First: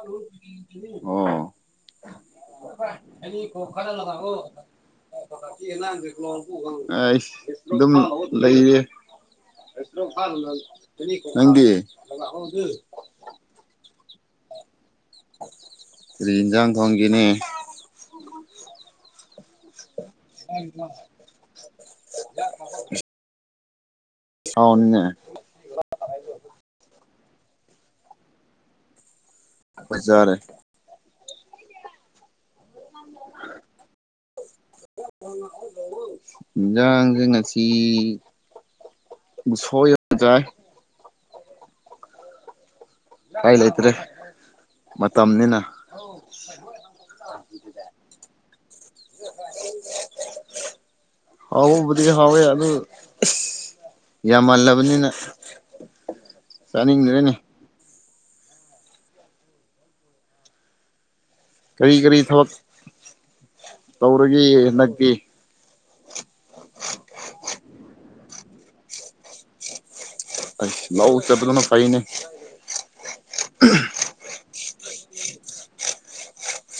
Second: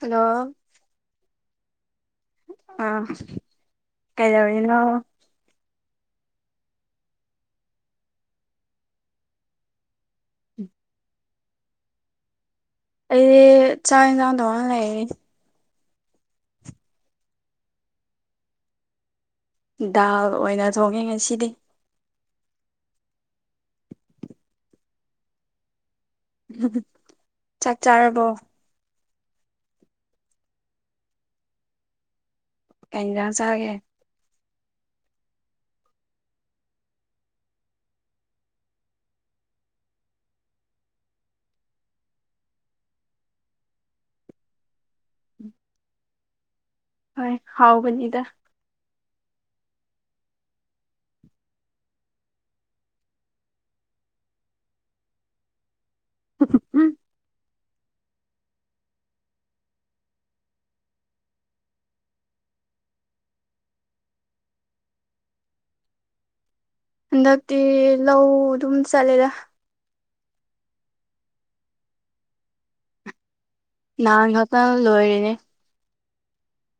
hello ꯑ ꯀꯩꯗꯧꯅꯤꯅꯣ ꯑꯩ ꯑꯗꯨꯝ ꯂꯩꯔ ꯅꯪꯒꯤ ꯑꯩꯗꯤ ꯆꯥꯛ ꯌꯦꯟꯖꯥꯡ ꯊꯧꯉꯅ ꯂꯩꯔꯅꯤ ꯁꯤ ꯌꯦꯟꯁꯥꯡ ꯊꯣꯡꯒꯤꯅꯦ ꯗꯥꯜ ꯑꯣꯏꯅ ꯊꯣꯡꯉꯦ ꯉꯁꯤꯗꯤ ꯍꯅꯦ ꯎ ꯆꯥꯛ ꯆꯥꯔꯕꯣ ꯍꯖꯥꯔꯦ ꯀꯩꯅꯖꯥꯡꯁꯒꯦ ꯏꯖꯥꯡꯁꯤꯡ ꯉꯁꯤ ꯁꯣꯏ ꯌꯥ ꯆꯥꯏ ꯀꯔꯤ ꯂꯩꯇ꯭ꯔꯦ ꯃꯇꯝꯅꯤꯅ ꯍꯣꯏ ꯍꯥꯎ ꯅꯤꯗ [inaudible] ꯍꯥꯎꯕꯨꯗꯤ ꯍꯥꯎꯋꯦ ꯑꯗꯨ ꯌꯥꯝꯃꯜꯂꯕꯅꯤꯅ ꯎꯝ ꯆꯅꯤꯅꯤꯔꯦꯅꯦ ꯀꯔꯤ ꯀꯔꯤ ꯊꯕꯛ ꯇꯧꯔꯒꯦ ꯍꯟꯗꯛꯀꯤ ꯍꯟꯗꯛꯇꯤ ꯂꯧ ꯑꯗꯨꯝ ꯆꯂꯂ ꯑ ꯂꯎ ꯆꯕ ꯂꯅ ꯄꯥꯏꯅꯦ ꯅꯅꯥ ꯏꯍꯇ ꯂꯣꯏꯔꯤꯅꯦ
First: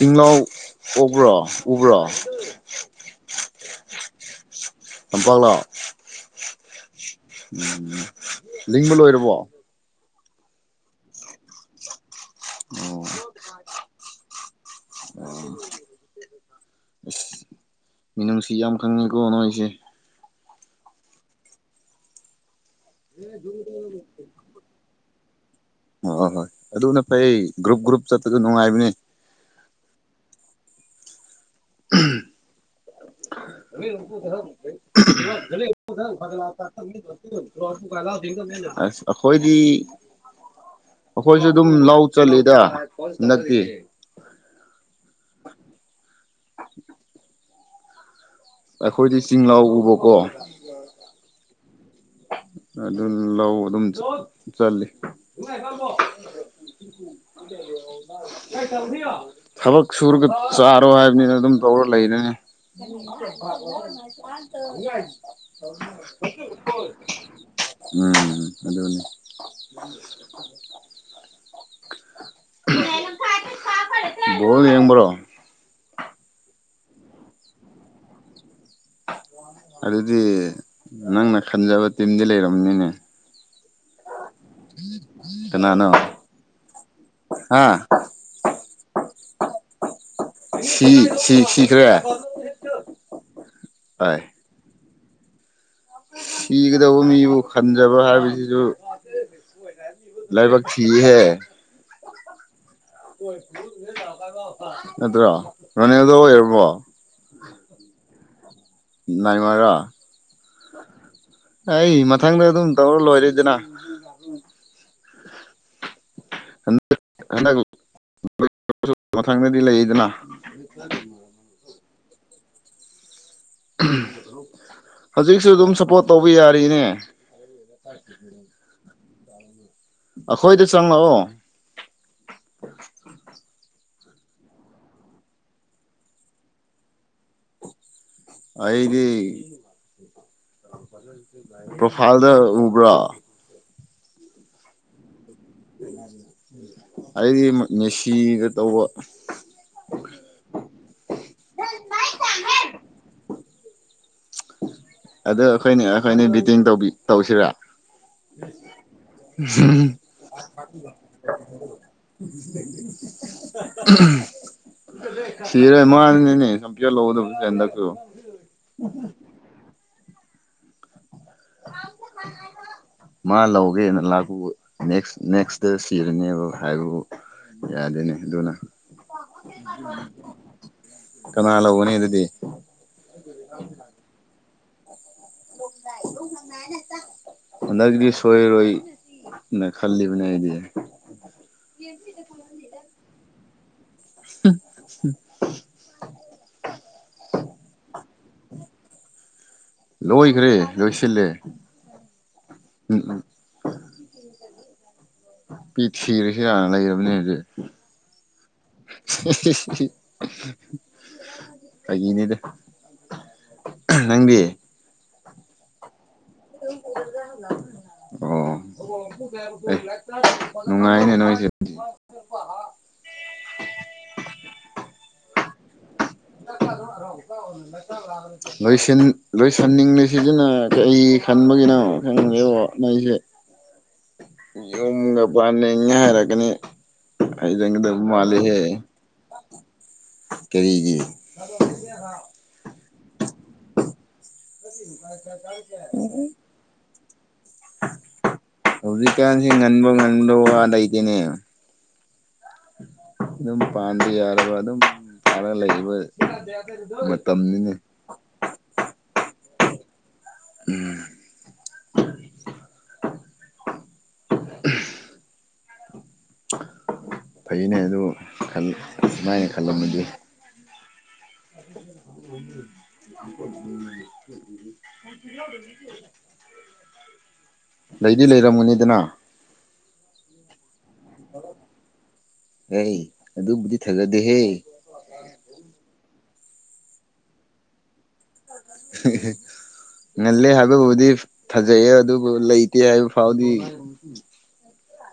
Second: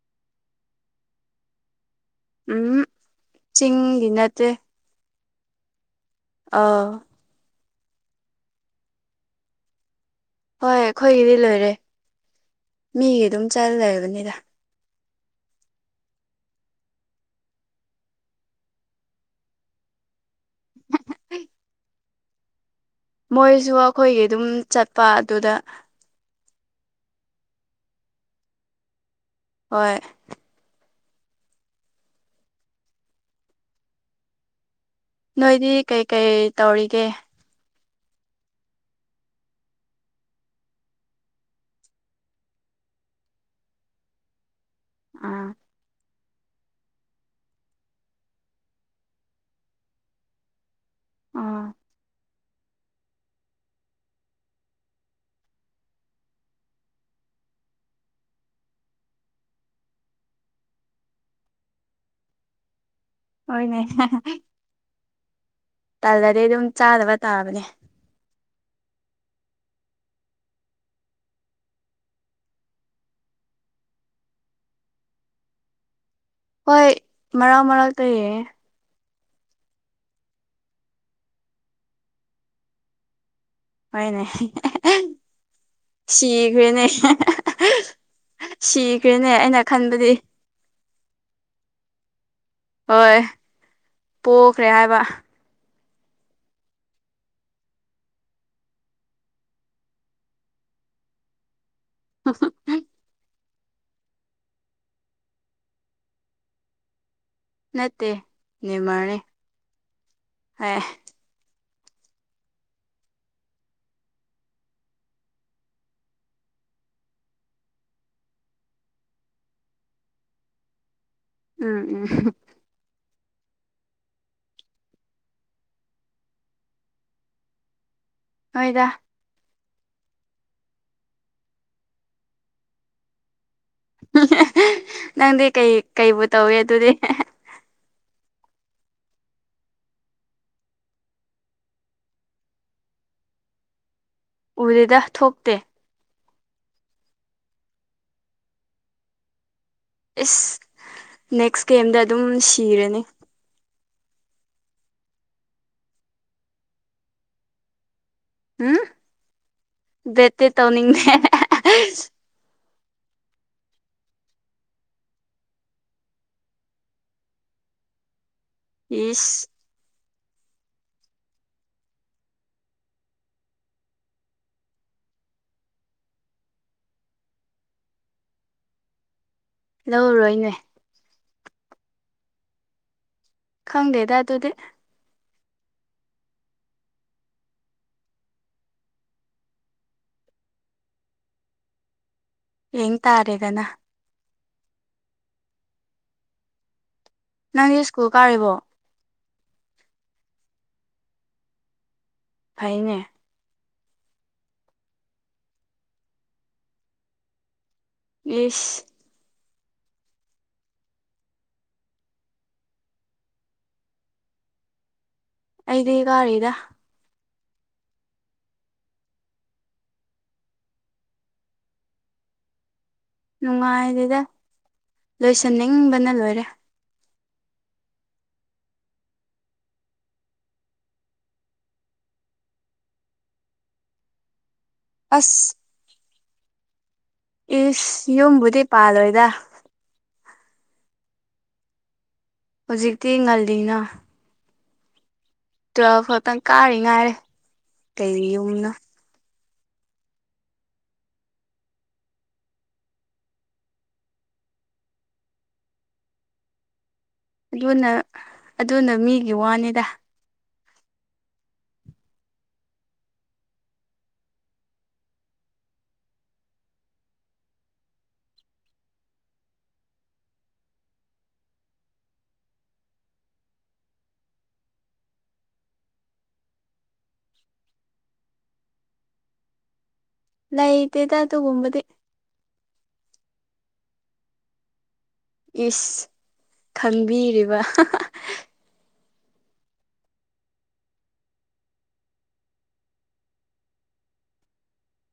ꯏꯅꯥꯎ ꯎꯕ꯭ꯔꯣ ꯎꯕ꯭ꯔꯣ ꯎꯝ ꯆꯤꯡꯗꯤ ꯅꯠꯇꯦ ꯕꯥ ꯑꯥ ꯎꯝ ꯂꯤꯡꯕ ꯂꯣꯏꯔꯕꯣ ꯍꯣꯏ ꯑꯩꯈꯣꯏꯒꯤꯗꯤ ꯂꯣꯏꯔꯦ ꯃꯤꯒꯤ ꯑꯗꯨꯝ ꯆꯥ ꯂꯩꯔꯕꯅꯤꯗ ꯑ ꯑꯁ ꯃꯤꯅꯨꯡꯁꯤ ꯌꯥꯝ ꯈꯪꯉꯤꯀꯣ ꯅꯣꯏꯁꯦ [inaudible] ꯃꯣꯏꯁꯨ ꯑꯩꯈꯣꯏꯒꯤ ꯑꯗꯨꯝ ꯆꯠꯄ ꯑꯗꯨꯗ ꯍꯣꯏ ꯍꯣꯏ ꯍꯣꯏ ꯑꯗꯨ ꯅ ꯐꯩ ꯒ꯭ꯔꯨꯞ ꯒ꯭ꯔꯨꯞ ꯆꯠꯄꯁꯨ ꯅꯨꯡꯉꯥꯏꯕꯅꯦ ꯍꯣꯏ ꯎꯝ ꯅꯣꯏꯗꯤ ꯂꯂꯦꯝꯔꯄꯣꯗ ꯀꯩꯀꯩ ꯂꯄꯣꯗ ꯕꯥꯗꯂꯊꯊ ꯇꯧꯔꯤꯒꯦ ꯈꯣꯏꯗꯤ ꯑꯩꯈꯣꯏꯁꯨ ꯑꯗꯨꯝ ꯂꯎ ꯆꯠꯂꯤꯗ ꯍꯟꯗꯛꯇꯤ ꯑꯥ ꯑꯩꯈꯣꯏꯗꯤ ꯆꯤꯡꯂꯥꯎ ꯎꯕꯀꯣ ꯑꯥ ꯑꯗꯨ ꯂꯧ ꯑꯗꯨꯝ ꯆꯜꯂꯤ ꯍꯒ ꯀꯣ ꯊꯕꯛ ꯁꯨꯔꯒ ꯆꯥꯔꯣ ꯍꯥꯏꯕꯅꯤꯅ ꯑꯗꯨꯝ ꯇꯧꯔ ꯂꯩꯔꯅꯤ ꯎꯝꯦ ꯍꯣꯏꯅꯦ [inaudible] ꯇꯜꯂꯗꯤ ꯑꯗꯨꯝ ꯆꯥꯗꯕ ꯇꯥꯕꯅꯦ ꯎꯝ ꯑꯗꯨꯅꯤ ꯣ ꯌꯦꯝꯕ꯭ꯔꯣ ꯍꯣꯏ ꯃꯔꯥꯎ ꯃꯔꯥꯛ ꯇꯧꯌꯦ ꯑꯗꯨꯗꯤ ꯅꯪꯅ ꯈꯟꯖꯕ ꯇꯤꯝꯗꯤ ꯂꯩꯔꯝꯅꯤꯅꯦ ꯍꯣꯏꯅꯦ ꯀꯅꯥꯅꯣ ꯁꯤꯈ꯭ꯔꯦꯅꯦ ꯍꯥ ꯁꯤꯈ꯭ꯔꯦꯅꯦ ꯑꯩꯅ ꯈꯟꯕꯗꯤ ꯁꯤ ꯁꯤ ꯁꯤꯈ꯭ꯔꯦ ꯍꯣꯏ ꯍ ꯄꯣꯛꯈ꯭ꯔꯦ ꯍꯥꯏꯕ ꯁꯤꯒꯗꯧꯕ ꯃꯤꯕꯨ ꯈꯟꯖꯕ ꯍꯥꯏꯕꯁꯤꯁꯨ ꯂꯒꯕꯒ ꯊ ꯍ ꯍ ꯅꯠꯇ꯭ꯔꯣ ꯔꯅꯤꯗ ꯑꯣꯏꯔꯕꯣ ꯅꯠꯇꯦ ꯅꯦꯃꯔꯅꯤ ꯅꯥꯏꯃꯔꯣ ꯍꯣꯏ ꯑꯩ ꯃꯊꯪꯗ ꯑꯗꯨꯝ ꯇꯧꯔ ꯂꯣꯏꯔꯦꯗꯅ ꯎꯝ ꯍꯟꯗꯛ ꯍꯟꯗꯛ ꯃꯊꯪꯗꯗꯤ ꯂꯩꯗꯅ ꯎꯝ ꯎꯝ ꯍꯧꯖꯤꯛꯁꯨ ꯑꯗꯨꯝ ꯁꯞꯄꯣꯔꯠ ꯇꯧꯕ ꯌꯥꯔꯤꯅꯦ ꯊꯦ ꯎ ꯑꯣꯏꯣꯏꯗ ꯑꯩꯈꯣꯏꯗ ꯆꯪꯉꯛꯑꯣ ꯅꯪꯗꯤ ꯀꯩ ꯀꯨ ꯇꯧꯏ ꯑꯗꯨꯗꯤ ꯑꯩꯗꯤ ꯄ꯭ꯔꯣꯐꯥꯏꯜꯗ ꯎꯕ꯭ꯔꯥ ꯎꯗꯦꯗ ꯊꯣꯛꯇꯦ ꯑꯩꯗꯤ ꯃꯦꯁꯤꯗ ꯇꯧꯕ ꯑꯦꯁ ꯅꯦꯛꯁ ꯒꯦꯝꯗ ꯑꯗꯨꯝ ꯁꯤꯔꯅꯤ ꯑꯗꯨ ꯑꯩꯈꯣꯏꯅꯦ ꯑꯩꯈꯣꯏꯅꯦ ꯕꯤꯇꯤꯡꯧꯕ ꯇꯧꯁꯤꯔꯥ ꯎꯝ ꯎꯝ ꯕꯦꯠꯇꯤ ꯇꯧꯅꯤꯡꯗꯦ ꯎꯝ ꯁꯤꯔ ꯃꯥꯅꯅꯤꯅꯦ ꯁꯝ ꯂꯧꯗꯕꯟꯗꯁꯨ ꯏꯁ [inaudible] ꯃꯥ ꯂꯧꯒꯦꯅ ꯂꯥꯛꯄ ꯅꯦꯛꯁ ꯅꯦꯛꯁꯇ ꯁꯤꯔꯅꯦꯕ ꯍꯥꯏꯕꯕꯨ ꯌꯥꯗꯦꯅꯦ ꯑꯗꯨꯅ ꯂꯧꯔꯣꯏꯅꯦ ꯀꯅꯥ ꯂꯧꯒꯅꯤ ꯑꯗꯨꯗꯤ ꯈꯪꯗꯦꯗ ꯑꯗꯨꯗꯤ ꯂꯣ ꯂ ꯉꯉꯅ [unintelligible] ꯍꯟꯗꯛꯗꯤ ꯁꯣꯏꯔꯣꯏꯅ ꯈꯜꯂꯤꯕꯅꯦ ꯑꯩꯗꯤ ꯌꯦ ꯊ [unintelligible] ꯌꯦꯡ ꯇꯥꯔꯦꯗꯅ ꯎꯝꯝ ꯅꯪꯗꯤ ꯁ꯭ꯀꯨꯜ ꯀꯥꯔꯤꯕꯣ ꯂꯣꯏꯈ꯭ꯔꯦ ꯂꯣꯏꯁꯤꯜꯂꯦ ꯐꯩꯅꯦ ꯅꯨꯄꯤ ꯄꯤ ꯊꯤꯔꯁꯨ ꯍꯅ ꯂꯩꯔꯕꯅꯦꯗꯤ ꯏꯁ [inaudible] ꯑꯩꯅꯦꯗ ꯅꯪꯗꯤ ꯑꯩꯗꯤ ꯀꯔꯔꯤꯗ ꯑꯣ ꯅꯨꯡꯉꯥꯏꯅꯦ ꯅꯣꯏꯁꯦ ꯅꯨꯡꯉꯥꯏꯗ‍ꯦꯗ ꯂꯣꯏꯁꯟꯅꯤꯡꯕꯅ ꯂꯣꯏꯔꯦ ꯂꯣꯏꯁꯟꯂꫭꯏꯁꯟ ꯁꯤꯁꯤꯅ ꯀꯔꯤ ꯈꯟꯕꯒꯤꯅꯣ ꯈꯪꯒꯦꯗꯕꫭ ꯅꯥꯏꯁꯦ ꯌꯨꯝꯒ ꯑꯁ ꯄꯥꯟꯅꯤꯡꯉ‌ꯦ ꯍꯥꯏꯔꯛ ꯀꯅꯤ ꯍꯥꯏꯖꯟꯒꯗꯕ ꯃꯥꯜꯂꯤꯍ‌ꯦ ꯈꯜꯂꫭꯏꯗ ꯀꯔꯤꯒꯤ ꯍ [unintelligible] ꯍꯧꯖꯤꯛꯇꯤ ꯉꯜꯂꯤꯅ ꯥꯏ [unintelligible] ꯇꯨꯋꯦꯜꯐ ꯈꯛꯇꯪ ꯀꯥꯔꯤ ꯉꯥꯏꯔꯦ ꯀꯩ ꯌꯨꯝꯅꫭ ꯀꯥꯟꯁꯤ ꯉꯟꯕꯣꯡꯥ ꯉꯟꯕ ꯋꯥ ꯂꯩꯇꯅꯦ ꯑꯗꯨꯝ ꯄꯥꯟ ꯌꯥꯒ ꯑꯗꯨꯝ ꯐꯔ ꯂꯩꯕ ꯃꯇꯝꯅꯤꯅꯦ ꯑꯗꯨꯅ ꯑꯗꯨꯅ ꯃꯤꯒꯤ ꯋꯥꯅꯤꯗ ꯎꯝ ꯐꯩꯅꯦ ꯑꯗꯨ ꯈꯟ ꯑꯗꯨꯃꯥꯏꯅ ꯈꯜꯂꯝꯃꯗꯤ ꯎꯝꯄꯠ [unintelligible] ꯎꯝ [unintelligible] ꯂꯩꯗꯤ ꯂꯩꯔꯝ ꯒꯅꯤꯗꯅ ꯂꯩꯇ‌ꯦꯗ ꯑꯗꯨꯒꯨꯝꯕꯗꯤ ꯀꯔꯤ ꯑꯗꯨꯕꯨꯗꯤ ꯐꯖꯗꯦꯍꯦ ꯏꯁ ꯈꯟꯕꯤꯔꯤꯕ [unintelligible] ꯉꯜꯂꯦ ꯍꯥꯏꯕꯕꯨꯗꯤ ꯐꯥꯖꯩꯌꯦ ꯑꯗꯨꯕꯨ ꯂꯩꯇꯦ ꯍꯥꯏꯕ ꯐꯥꯎꯗꯤ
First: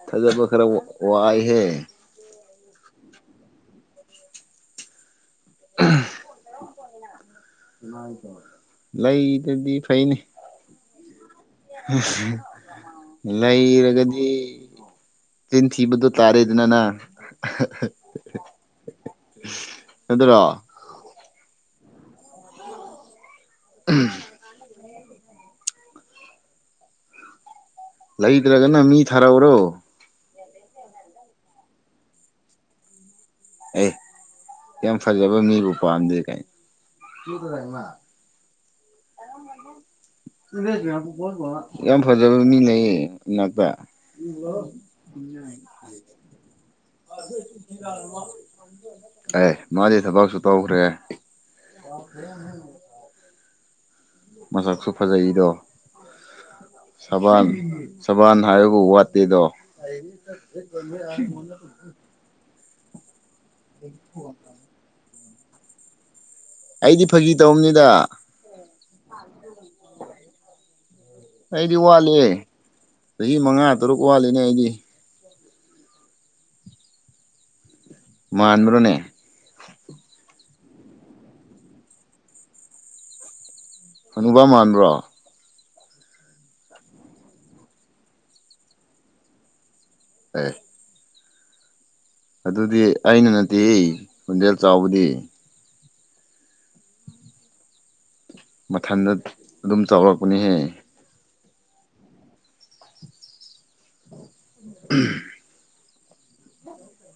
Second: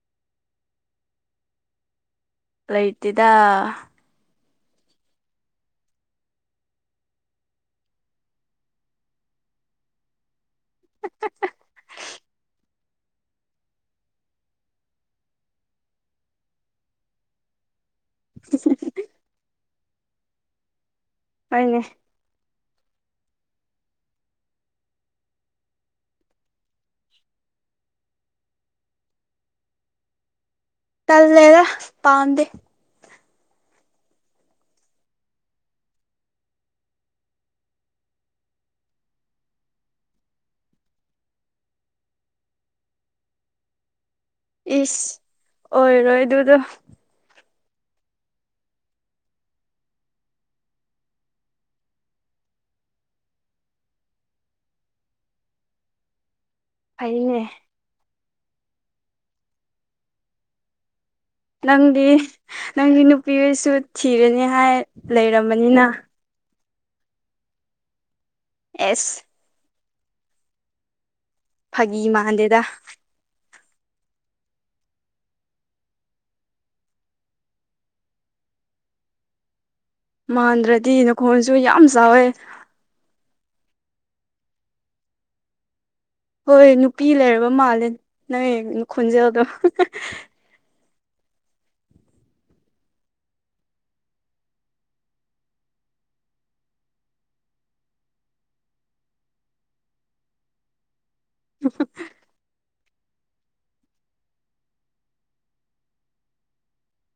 ꯊꯥꯖꯕ ꯈꯔ ꯋꯥꯏꯍꯦ ꯂꯩꯇ‌ꯦꯗ ꯂꯩꯗꯗꯤ ꯐꯩꯅꯦ [unintelligible] ꯂꯩꯔꯒꯗꯤ ꯆꯤꯟ ꯊꯕꯣ ꯇꯥꯔꯦꯗꯗꯅꯥ ꯎ [unintelligible] ꯑꯗꯨꯔꯣ ꯍꫭꯏꯅꯦ ꯎꯝ ꯂꯩꯇ꯭ꯔꯒꯅ ꯃꯤ ꯊꯥꯔꯎꯔꯣ ꯇꯜꯂꯗ ꯄꯥꯝꯗ‌ꯦ ꯑꯦ ꯌꯥꯝ ꯐꯖꯕ ꯃꯤꯕꯨ ꯄꯥꯝꯗꯦ ꯀꯥꯏꯅ ꯑꯔ ꯃ ꯌꯥꯝ ꯐꯖꯕ ꯃꯤꯅꯌꯦ ꯏꯅꯥꯛꯇ ꯏꯁ ꯑꯣꯏꯔꯣꯏ ꯑꯗꯨꯗꯣ ꯑ ꯑꯦ ꯃꯥꯗꯤꯦ ꯊꯕꯥꯥꯎꯁꯨ ꯇꯥꯎꯈ꯭ꯔꯦ ꯃꯆꯥꯁꯨ ꯐꯖꯩꯔꯣ ꯐꯩꯅꯦ ꯁꯕꯥꯟ ꯁꯕꯥꯟ ꯍꯥꯏꯔ‌ꯦꯕꯨ ꯋꯥꯠꯇꯦꯗꯣ ꯅꯪꯗꯤ ꯅꯪꯗꯤ ꯅꯨꯄꯤꯁꯨ ꯊꯤꯔꯅꯤ ꯍꯥꯏ ꯂꯩꯔꯝꯕꯅꯤꯅ ꯑꯩꯗꯤ ꯐꯥꯒꯤ ꯇꯧꯅꯤꯗ ꯑꯦꯁ ꯑꯩꯗꯤ ꯐꯥꯒꯤ ꯋꯥꯠꯂꯤ ꯃꯥꯟꯗꯦꯗ ꯆꯍꯤ ꯃꯉꯥ ꯇꯔꯨꯛ ꯋꯥꯠꯂꯤꯅꯦ ꯑꯩꯗꯤ ꯃꯥꯟꯕ꯭ꯔꯅꯦ ꯃꯥꯟꯗ꯭ꯔꯗꯤ ꯅꯈꯣꯟꯁꯨ ꯌꯥꯝ ꯆꯥꯎꯋꯦ ꯀꯅꯕ ꯃꯥꯟꯕ꯭ꯔꯣ ꯍꯣꯏ ꯅꯨꯄꯤ ꯂꯩꯔꯕ ꯃꯥꯜꯂꯦ ꯅꯪ ꯈꯣꯟꯖꯦꯜꯗꯣ ꯎ ꯑꯗꯨꯗꯤ ꯑꯩꯅ ꯅꯠꯇꯦ ꯍꯣꯟꯖꯦꯜ ꯆꯥꯎꯕꯗꯤ ꯃꯊꯟꯗ ꯑꯗꯨꯝ ꯆꯥꯎꯔꯛꯄꯅꯦꯍꯦ [inaudible] ꯎꯝ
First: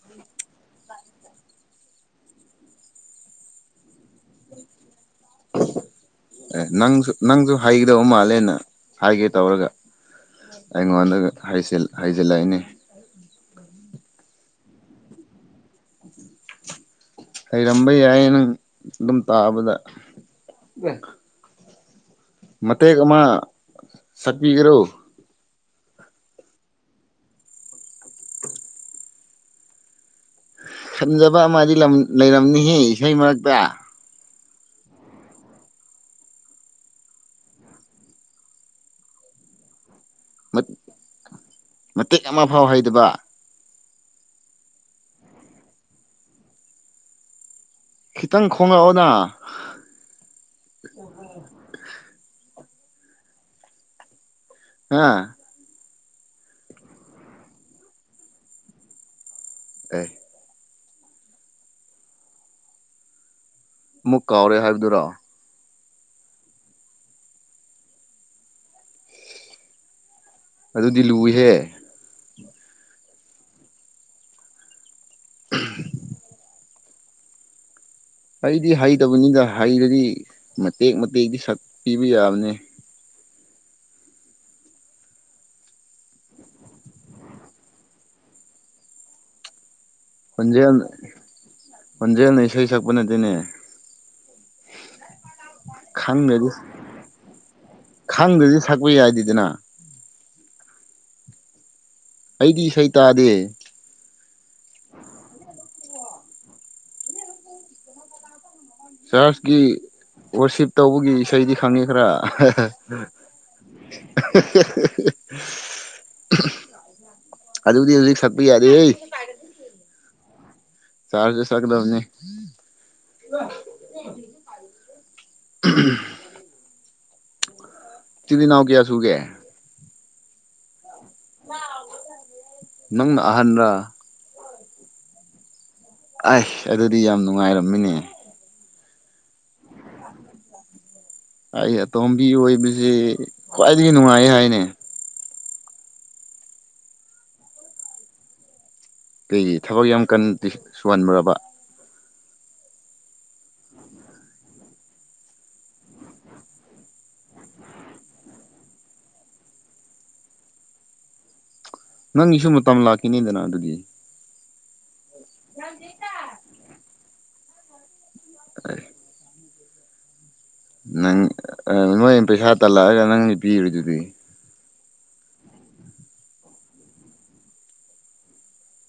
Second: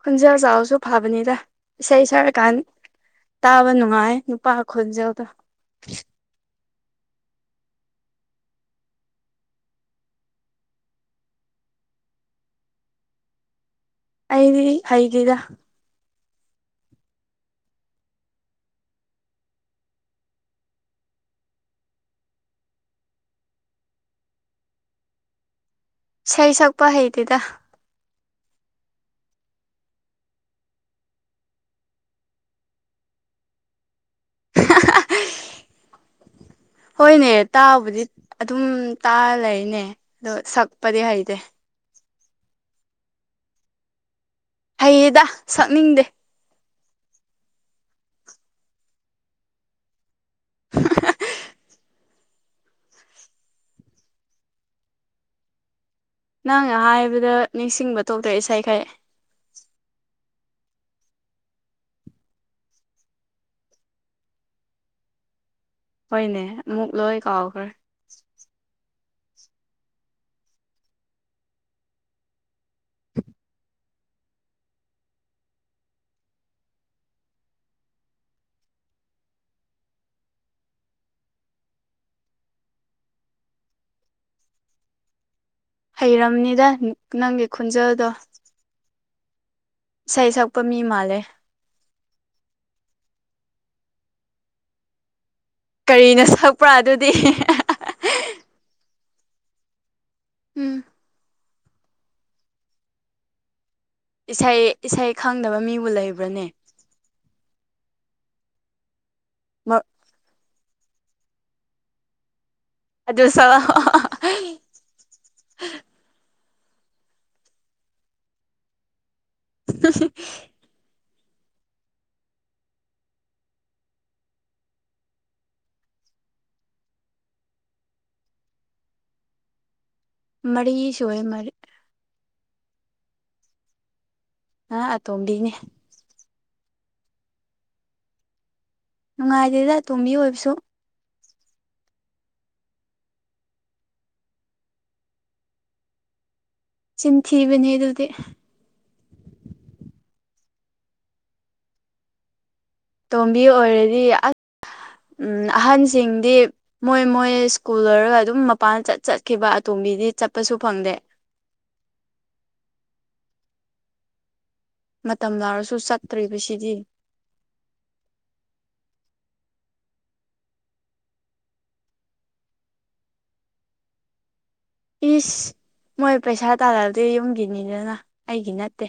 ꯈꯣꯟꯖꯦꯜ ꯆꯥꯎꯁꯨ ꯐꯕꯅꯤꯗ ꯏꯁꯩ ꯁꯛꯔꯀꯥꯟ ꯇꯥꯕ ꯅꯨꯡꯉꯥꯏ ꯅꯨꯄꯥ ꯈꯣꯟꯖꯦꯜꯗ ꯑꯦ ꯅꯪꯁꯨ ꯅꯪꯁꯨ ꯍꯩꯒꯗꯧꯕ ꯃꯥꯜꯂꯦꯅ ꯍꯥꯏꯒꯦ ꯇꯧꯔꯒ ꯑꯩꯉꯣꯟꯗ ꯍꯩꯖꯤꯜꯂꯛꯏꯅꯤ ꯑꯩꯗꯤ ꯍꯩꯒꯗ ꯍꯩꯔꯝꯕ ꯌꯥꯏꯌꯦ ꯅꯪ ꯑꯗꯨꯝ ꯇꯥꯕꯗ ꯃꯇꯦꯛ ꯑꯃ ꯁꯛꯄꯤꯒꯔꯣ ꯁꯩ ꯁꯄ ꯍꯩꯇꯗ ꯈꯟꯖꯕ ꯑꯃꯗꯤ ꯂꯩꯔꯝꯅꯤꯍ ꯏꯁꯩ ꯃꯔꯛꯇ ꯑ ꯍꯣꯏꯅꯦ ꯇꯥꯕꯨꯗꯤ ꯑꯗꯨꯝ ꯇꯥ ꯂꯩꯅꯦ ꯑꯗꯣ ꯁꯛꯄꯗꯤ ꯍꯩꯇꯦ ꯃꯇꯦꯛ ꯑꯃ ꯐꯥꯎ ꯍꯩꯗꯕ ꯍꯌꯦꯗ ꯁꯛꯅꯤꯡꯗꯦ ꯈꯤꯇꯪ ꯈꯣꯉꯛꯑꯣꯅ ꯑꯣ ꯍꯥꯥ ꯅꯪꯅ ꯍꯥꯏꯕꯗ ꯅꯤꯡꯁꯤꯡꯕ ꯊꯣꯛꯇ꯭ꯔ ꯏꯁꯈꯥꯏ ꯑꯦ ꯃꯨꯛ ꯀꯥꯎꯔꯦ ꯍꯥꯏꯕꯗꯨꯔꯣ ꯍꯣꯏꯅꯦ ꯑꯃꯨꯛ ꯂꯣꯏ ꯀꯥꯎꯈ꯭ꯔꯦ ꯑꯗꯨꯗꯤ ꯂꯨꯏꯍꯦ [inaudible] ꯎ ꯑꯩꯗꯤ ꯍꯩꯇꯕꯅꯤꯅ ꯍꯩꯔꯗꯤ ꯃꯇꯦꯛ ꯃꯇꯦꯛꯛꯇ ꯁꯛꯄꯤꯕ ꯌꯥꯕꯅꯤ ꯍꯩꯔꯕꯅꯤꯗ ꯅꯪꯒꯤ ꯈꯨꯣꯟꯖꯥꯗꯣ ꯁꯛꯄ ꯃꯤ ꯍꯧꯖꯦ ꯃꯥꯜꯂꯦ ꯃꯖꯦꯜꯅ ꯏꯁꯩꯩ ꯁꯛꯄꯅꯦ ꯇꯅꯦ ꯀꯔꯤꯅꯣ ꯁꯛꯄ꯭ꯔꯥ ꯑꯗꯨꯗꯤ ꯊꯛꯄ ꯌꯥꯏꯗꯗꯅ ꯎꯝ ꯑꯩꯗꯤ ꯏꯁꯩ ꯇꯥꯗꯦ ꯏꯁꯩ ꯏꯁꯩ ꯈꯪꯗꯕ ꯃꯤꯕꯨ ꯂꯩꯕ꯭ꯔꯅꯦ ꯆꯥꯔꯆꯀꯤ ꯔꯁꯤꯞ ꯇꯧꯕꯒꯤ ꯏꯁꯩꯗꯤ ꯈꯪꯉꯦ ꯈꯔ ꯑꯗꯨ ꯁꯛꯂꯛꯑꯣ [inaudible] ꯑꯗꯨꯗꯤ ꯍꯧꯖꯤꯛ ꯁꯠꯄ ꯌꯥꯗꯦ ꯍ [unintelligible] ꯆꯥꯖꯁꯗꯕꯅꯤ ꯎꯝ ꯄꯤꯗꯤꯅꯅꯥꯎ ꯀꯌꯥ ꯁꯨꯒꯦ ꯃꯔꯤꯁꯣꯑ ꯃꯔꯔꯤ ꯅꯪ ꯑꯍꯟ꯭ꯔ ꯑ ꯑꯇꯣꯝꯕꯤꯅꯦ ꯑꯩ ꯑꯗꯨꯗꯤ ꯌꯥꯝ ꯅꯨꯡꯉꯥꯏꯔꯝꯃꯤꯅꯦ ꯅꯨꯡꯉꯥꯏꯗꯦꯗ ꯇꯣꯝꯕꯤ ꯑꯣꯏꯕꯁꯨ ꯑꯩ ꯑꯇꯣꯝꯕꯤ ꯑꯣꯏꯕꯁꯤ ꯈ꯭ꯋꯥꯏꯗꯒꯤ ꯅꯨꯡꯉꯥꯏ ꯍꯥꯏꯅꯦ ꯆꯤꯟꯊꯤꯔꯤꯕꯅꯦ ꯑꯗꯨꯗꯤ ꯀꯩꯒꯤ ꯊꯕꯛ ꯌꯥꯝ ꯀꯟꯗꯤ ꯁꯨꯍꯟꯕꯨꯕ ꯇꯣꯝꯕꯤ ꯑꯣꯏꯔꯗꯤ ꯑ ꯑꯍꯟꯁꯤꯡꯗꯤ ꯃꯣꯏ ꯃꯣꯏ ꯁ꯭ꯀꯨꯜ ꯑꯣꯏꯣꯏꯔꯒ ꯑꯗꯨꯝ ꯃꯄꯥꯟ ꯆꯠ ꯆꯠꯈꯤꯕ ꯑꯇꯣꯝꯕꯤꯗꯤ ꯆꯠꯄꯁꯨ ꯐꯪꯗꯦ ꯅꯪꯒꯤꯁꯨ ꯃꯇꯝ ꯂꯥꯛꯈꯤꯅꯤꯗꯅ ꯑꯗꯨꯒꯤ ꯃꯇꯝ ꯂꯥꯔꯁꯨ ꯆꯠꯇ꯭ꯔꯤꯕꯁꯤꯗꯤ [inaudible] ꯅꯪ ꯅꯣꯏ ꯄꯩꯁꯥ ꯇꯜꯂꯛꯑꯒ ꯅꯪꯗꯤ ꯄꯤꯔꯤꯗꯨꯗꯤ ꯏꯁ ꯃꯣꯏ ꯄꯩꯁꯥ ꯇꯥꯔꯛꯂꯗꯤ ꯌꯨꯝꯒꯤꯅꯤꯗꯅ ꯑꯩꯒꯤ ꯅꯠꯇꯦ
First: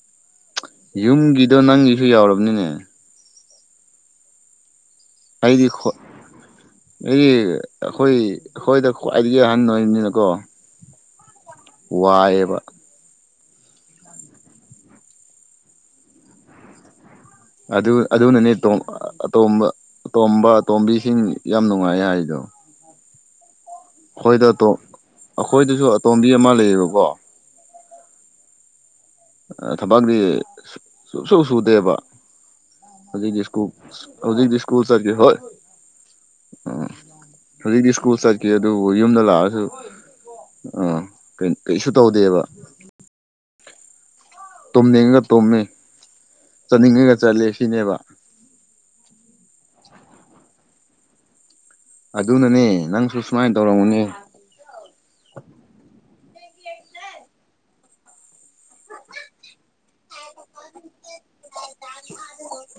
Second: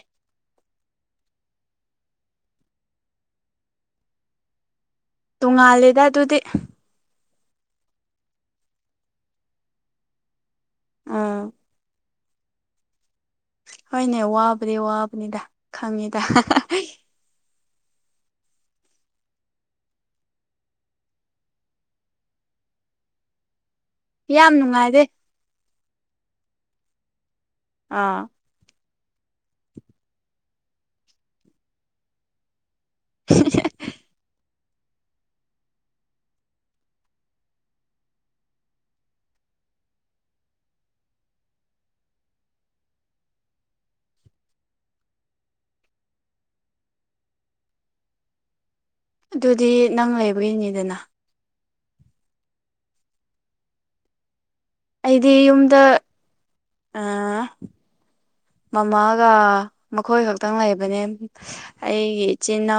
ꯌꯨꯝꯒꯤꯗꯣ ꯅꯪꯒꯤꯁꯨ ꯌꯥꯎꯔꯕꯅꯤꯅꯦ ꯑꯩꯗꯤ ꯍꯣ ꯇꯣꯡꯉꯥꯜꯂꯦꯗ ꯑꯗꯨꯗꯤ ꯑꯩꯗꯤ ꯑꯩꯈꯣꯏ ꯑꯩꯈꯣꯏꯗ ꯈ꯭ꯋꯥꯏꯗꯒꯤ ꯑꯍꯟ ꯑꯣꯏꯕꯅꯤꯅꯀꯣ ꯑꯥ ꯋꯥꯏꯌꯦꯕ ꯍꯣꯏꯅꯦ ꯋꯥꯕꯗꯤ ꯋꯥꯕꯅꯤꯗ ꯈꯪꯉꯤꯗ ꯑꯗꯨ ꯑꯗꯨꯅꯅꯦ ꯑꯇꯣꯝꯕ ꯑꯇꯣꯝꯕ ꯑꯇꯣꯝꯕꯤꯁꯤꯡ ꯌꯥꯝ ꯅꯨꯡꯉꯥꯏ ꯍꯥꯏꯗꯣ ꯑꯩꯈꯣꯏꯗ ꯌꯥꯝ ꯅꯨꯡꯉꯥꯏꯗꯦ ꯑꯩꯈꯣꯏꯗꯁꯨ ꯑꯇꯣꯝꯕꯤ ꯑꯃ ꯂꯩꯌꯦꯕꯀꯣ ꯑꯥ ꯊꯕꯛꯗꯤ ꯁꯨꯡꯁꯨ ꯁꯨꯗꯦꯕ ꯍꯧꯖꯤꯛꯗꯤꯁꯀꯨꯜ ꯍꯧꯖꯤꯛꯗꯤꯁꯀꯨꯜ ꯆꯔ ꯍꯣꯏ ꯑꯣꯝ ꯍꯧꯖꯤꯛꯇꯤ ꯁ꯭ꯀꯨꯜ ꯆꯠꯀꯦ ꯑꯗꯨꯕꯨ ꯌꯨꯝꯗ ꯂꯥꯛꯑꯁꯨ ꯑ ꯀ ꯀꯩꯁꯨ ꯇꯧꯗꯦꯕ ꯇꯨꯝꯅꯤꯡꯉꯒ ꯇꯨꯝꯃꯦ ꯆꯠꯅꯤꯡꯉꯒ ꯆꯠꯂꯦ ꯁꯤꯅꯦꯕ ꯑꯗꯨꯗꯤ ꯅꯪ ꯂꯩꯕꯒꯤꯅꯤꯗꯅ ꯑꯗꯨꯅꯅꯦ ꯅꯪꯁꯨ ꯁꯨꯃꯥꯏꯅ ꯇꯧꯔꯝꯃꯅꯦ ꯑꯩꯗꯤ ꯌꯨꯝꯗ ꯑ ꯃꯃꯥꯒ ꯃꯈꯣꯏ ꯈꯛꯇꯪ ꯂꯩꯕꯅꯦ ꯑꯩꯒꯤ ꯏꯆꯤꯟꯜ ꯏꯅꯥꯎ